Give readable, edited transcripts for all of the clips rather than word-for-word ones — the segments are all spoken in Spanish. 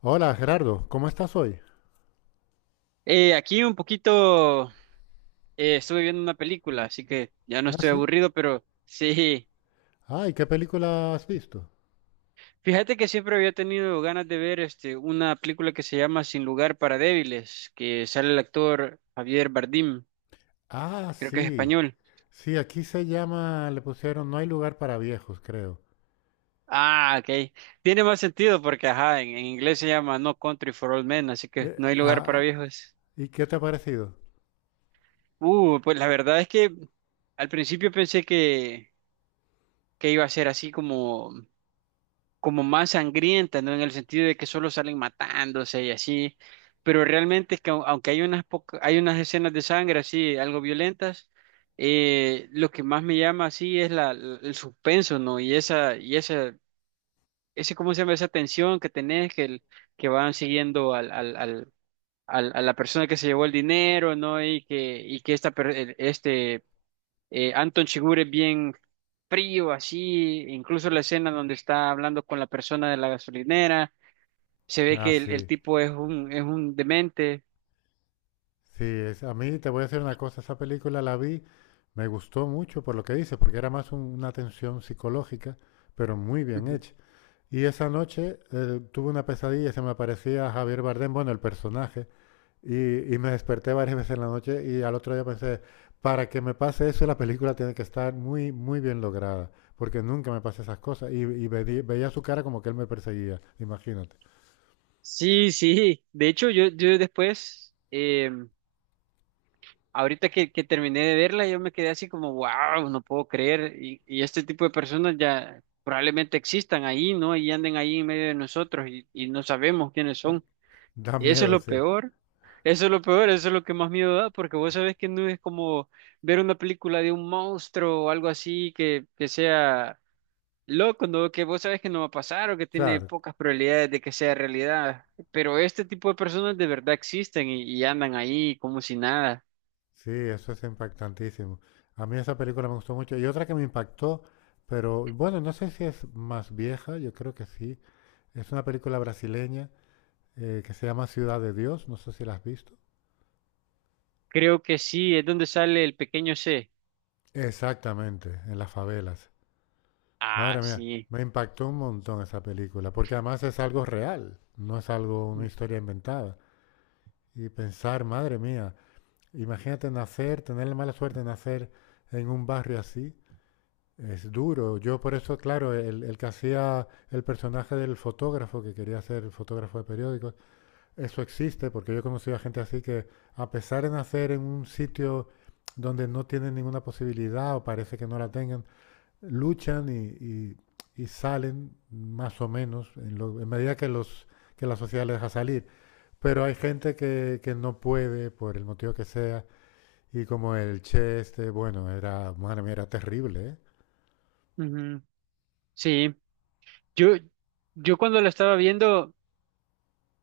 Hola Gerardo, ¿cómo estás hoy? Aquí un poquito estuve viendo una película, así que ya no Ah, estoy sí. aburrido, pero sí. Ay, ¿qué película has visto? Fíjate que siempre había tenido ganas de ver una película que se llama Sin lugar para débiles, que sale el actor Javier Bardem, Ah, creo que es sí. español. Sí, aquí se llama, le pusieron No hay lugar para viejos, creo. Ah, ok. Tiene más sentido porque ajá, en inglés se llama No Country for Old Men, así que Eh, no hay lugar ah, para ah, viejos. ¿Y qué te ha parecido? Pues la verdad es que al principio que iba a ser así como como más sangrienta, ¿no? En el sentido de que solo salen matándose y así, pero realmente es que aunque hay hay unas escenas de sangre así, algo violentas, lo que más me llama así es el suspenso, ¿no? ¿Cómo se llama? Esa tensión que tenés, que van siguiendo a la persona que se llevó el dinero, ¿no? Y que esta, per- el- este, Anton Chigurh es bien frío, así, incluso la escena donde está hablando con la persona de la gasolinera se ve Ah, que el sí. tipo es es un demente. Sí, es, a mí te voy a decir una cosa, esa película la vi, me gustó mucho por lo que dice, porque era más una tensión psicológica, pero muy bien Ujú. hecha. Y esa noche tuve una pesadilla, se me aparecía Javier Bardem, bueno, el personaje. Y me desperté varias veces en la noche y al otro día pensé, para que me pase eso, la película tiene que estar muy, muy bien lograda, porque nunca me pasan esas cosas. Y veía su cara como que él me perseguía, imagínate. Sí, sí. De hecho, yo después, ahorita que terminé de verla, yo me quedé así como, wow, no puedo creer. Y este tipo de personas ya probablemente existan ahí, ¿no? Y anden ahí en medio de nosotros y no sabemos quiénes Y son. Da Eso es miedo, lo sí. peor. Eso es lo peor, eso es lo que más miedo da, porque vos sabés que no es como ver una película de un monstruo o algo así que sea loco, ¿no? Que vos sabes que no va a pasar o que tiene Claro, pocas probabilidades de que sea realidad. Pero este tipo de personas de verdad existen y andan ahí como si nada. sí, eso es impactantísimo. A mí esa película me gustó mucho. Y otra que me impactó, pero bueno, no sé si es más vieja, yo creo que sí. Es una película brasileña que se llama Ciudad de Dios, no sé si la has visto. Creo que sí, es donde sale el pequeño C. Exactamente, en las favelas. Ah, Madre mía, sí. me impactó un montón esa película, porque además es algo real, no es algo, una Mm, historia inventada. Y pensar, madre mía, imagínate nacer, tener la mala suerte de nacer en un barrio así, es duro. Yo por eso, claro, el que hacía el personaje del fotógrafo, que quería ser fotógrafo de periódicos, eso existe, porque yo he conocido a gente así que, a pesar de nacer en un sitio donde no tienen ninguna posibilidad o parece que no la tengan, luchan y, y salen más o menos en, lo, en medida que, los, que la sociedad les deja salir. Pero hay gente que no puede, por el motivo que sea, y como el Che este, bueno, era, madre mía, era terrible, ¿eh? ujú. Sí. Yo, yo cuando la estaba viendo,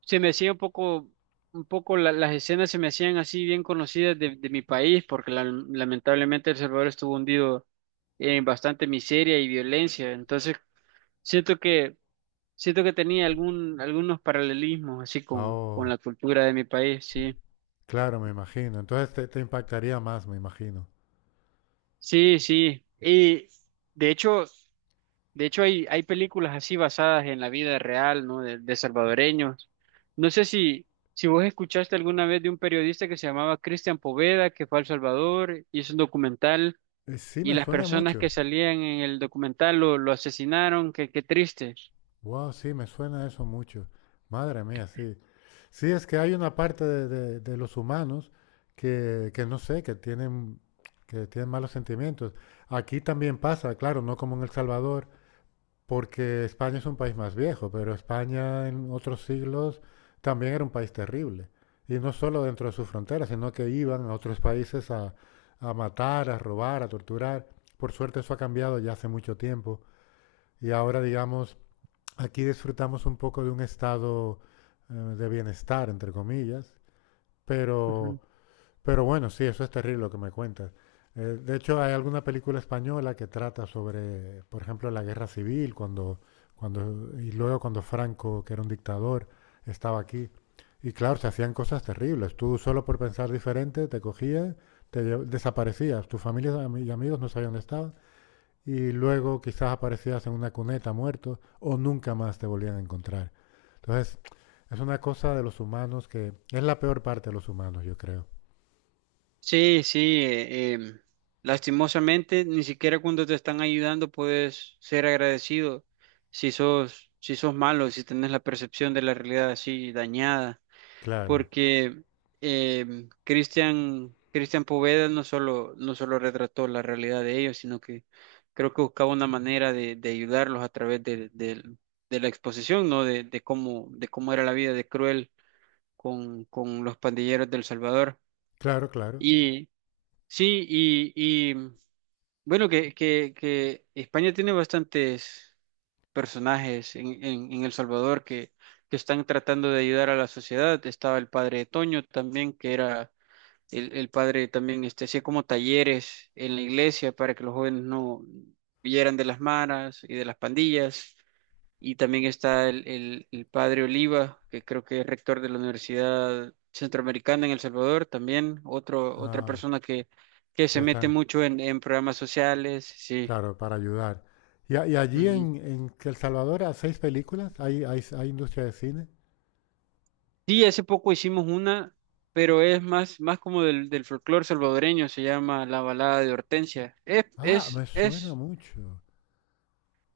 se me hacía un poco las escenas se me hacían así bien conocidas de mi país, porque lamentablemente El Salvador estuvo hundido en bastante miseria y violencia. Entonces, siento que siento que tenía algunos paralelismos así con Oh, la cultura de mi país, sí. claro, me imagino. Entonces te impactaría más, me imagino. Sí, sí. De hecho, de hecho hay, hay películas así basadas en la vida real, ¿no? De salvadoreños. No sé si, si vos escuchaste alguna vez de un periodista que se llamaba Cristian Poveda, que fue a El Salvador, hizo un documental Sí, y me las suena personas que mucho. salían en el documental lo asesinaron, qué triste. Wow, sí, me suena eso mucho. Madre mía, sí. Sí, es que hay una parte de, de los humanos que no sé, que tienen malos sentimientos. Aquí también pasa, claro, no como en El Salvador, porque España es un país más viejo, pero España en otros siglos también era un país terrible. Y no solo dentro de sus fronteras, sino que iban a otros países a matar, a robar, a torturar. Por suerte eso ha cambiado ya hace mucho tiempo. Y ahora, digamos, aquí disfrutamos un poco de un estado de bienestar, entre comillas, pero, pero bueno, sí, eso es terrible lo que me cuentas. De hecho, hay alguna película española que trata sobre, por ejemplo, la guerra civil, cuando, cuando, y luego cuando Franco, que era un dictador, estaba aquí. Y claro, se hacían cosas terribles. Tú solo por pensar diferente te cogían, desaparecías. Tu familia y y amigos no sabían dónde estabas y luego quizás aparecías en una cuneta muerto o nunca más te volvían a encontrar. Entonces, es una cosa de los humanos que es la peor parte de los humanos, yo creo. Sí, sí, eh, em, lastimosamente, ni siquiera cuando te están ayudando puedes ser agradecido si sos, si sos malo, si tenés la percepción de la realidad así dañada, Claro, porque Cristian Poveda no solo retrató la realidad de ellos, sino que creo que buscaba una manera de ayudarlos a través de la exposición, ¿no? De cómo era la vida de cruel con los pandilleros del Salvador. claro, claro. Sí, y, mm, que España tiene bastantes personajes en El Salvador que están tratando de ayudar a la sociedad. Estaba el padre Toño también, que era el padre también, este, hacía como talleres en la iglesia para que los jóvenes no vieran de las maras y de las pandillas. Y también está el padre Oliva, que creo que es rector de la Universidad Centroamericana en El Salvador, también otra Ah, persona que que se mete están, mucho en programas sociales, sí. claro, para ayudar. Y, y allí Ujú. En El Salvador hay seis películas, hay industria de cine. Sí, hace poco hicimos una, pero es más, más como del folclore salvadoreño, se llama La Balada de Hortensia. Ah, me suena mucho.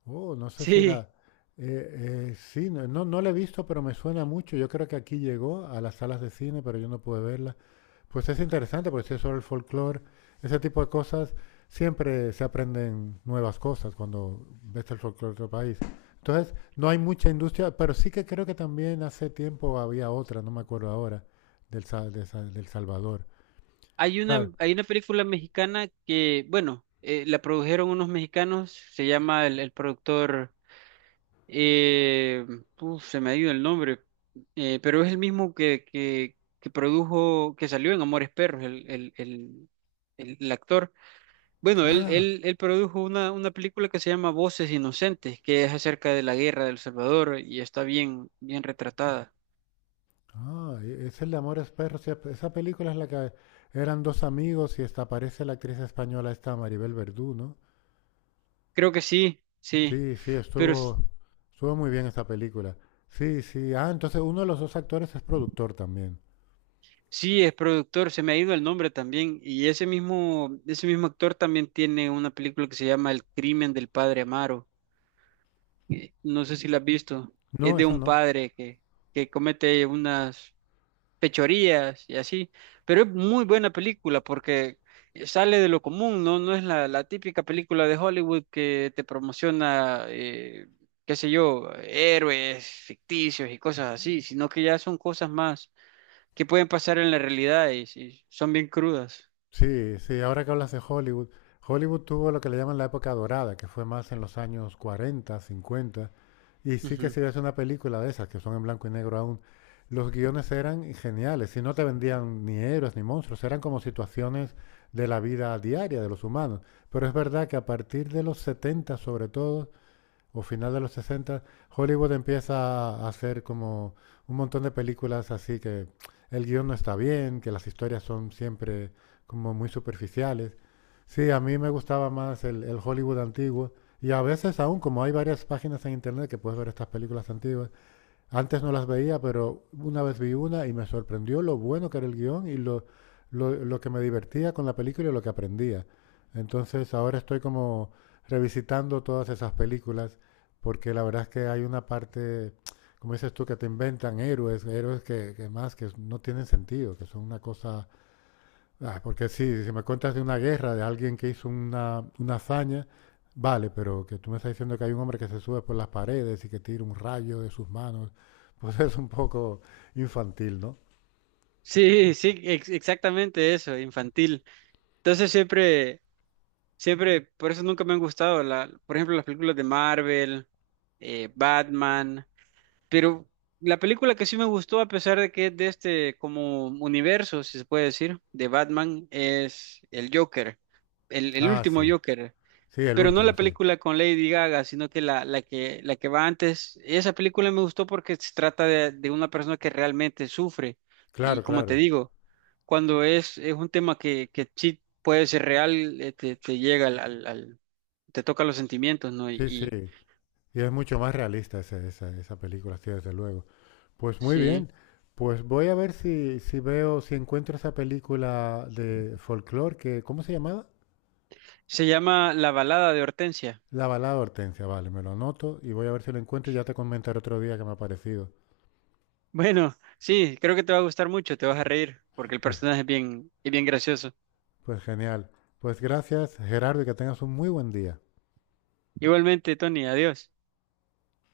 Oh, no sé si Sí. la... sí, no, no, no la he visto, pero me suena mucho. Yo creo que aquí llegó a las salas de cine, pero yo no pude verla. Pues es interesante, porque si es sobre el folclore, ese tipo de cosas, siempre se aprenden nuevas cosas cuando ves el folclore de otro país. Entonces, no hay mucha industria, pero sí que creo que también hace tiempo había otra, no me acuerdo ahora, del, del Salvador. Claro. Hay una película mexicana que, bueno, la produjeron unos mexicanos, se llama el productor. Eh, Uf, se me ha ido el nombre, pero es el mismo que produjo, que salió en Amores Perros, el actor. Bueno, Ah, él produjo una película que se llama Voces Inocentes, que es acerca de la guerra de El Salvador y está bien, bien retratada. ah, es el de Amores Perros. Sí, esa película es la que eran dos amigos y esta aparece la actriz española esta Maribel Verdú, ¿no? Creo que sí, sí, Sí, sí, pero s- estuvo, estuvo muy bien esa película. Sí, sí. Ah, entonces uno de los dos actores es productor también. sí es productor, se me ha ido el nombre también, y ese mismo actor también tiene una película que se llama El crimen del padre Amaro. No sé si la has visto, es No, de esa un no. padre que comete unas fechorías y así, pero es muy buena película porque sale de lo común, ¿no? No es la típica película de Hollywood que te promociona, qué sé yo, héroes ficticios y cosas así, sino que ya son cosas más que pueden pasar en la realidad y son bien crudas. Sí, sí, ahora que hablas de Hollywood, Hollywood tuvo lo que le llaman la época dorada, que fue más en los años 40, 50, y sí que Ujú. si ves una película de esas, que son en blanco y negro aún, los guiones eran geniales, y no te vendían ni héroes ni monstruos, eran como situaciones de la vida diaria de los humanos. Pero es verdad que a partir de los 70 sobre todo, o final de los 60, Hollywood empieza a hacer como un montón de películas así que el guión no está bien, que las historias son siempre como muy superficiales. Sí, a mí me gustaba más el Hollywood antiguo y a veces aún como hay varias páginas en internet que puedes ver estas películas antiguas, antes no las veía, pero una vez vi una y me sorprendió lo bueno que era el guión y lo que me divertía con la película y lo que aprendía. Entonces ahora estoy como revisitando todas esas películas porque la verdad es que hay una parte, como dices tú, que te inventan héroes, héroes que más que no tienen sentido, que son una cosa. Ah, porque sí, si me cuentas de una guerra, de alguien que hizo una hazaña, vale, pero que tú me estás diciendo que hay un hombre que se sube por las paredes y que tira un rayo de sus manos, pues es un poco infantil, ¿no? Sí, sí, exactamente eso, infantil. Entonces siempre Siempre, por eso nunca me han gustado, la, por ejemplo, las películas de Marvel, Batman, pero la película que sí me gustó, a pesar de que es de este como universo, si se puede decir, de Batman, es el Joker, el Ah, último sí, Joker. sí, el Pero no último, la sí. película con Lady Gaga, sino que la, la que va antes. Esa película me gustó porque se trata de una persona que realmente sufre. Claro, Y como claro. te digo, es un tema que sí puede ser real, te llega te toca los sentimientos, ¿no? Sí, sí. Y Y es mucho más realista esa, esa película, sí, desde luego. Pues muy sí. bien. Pues voy a ver si, si veo, si encuentro esa película de folclore que, ¿cómo se llamaba? Se llama La balada de Hortensia. La balada de Hortensia, vale, me lo anoto y voy a ver si lo encuentro y ya te comentaré otro día que me ha parecido. Bueno, sí, creo que te va a gustar mucho, te vas a reír, porque el personaje es bien gracioso. Pues genial. Pues gracias, Gerardo, y que tengas un muy buen día. Igualmente, Tony, adiós.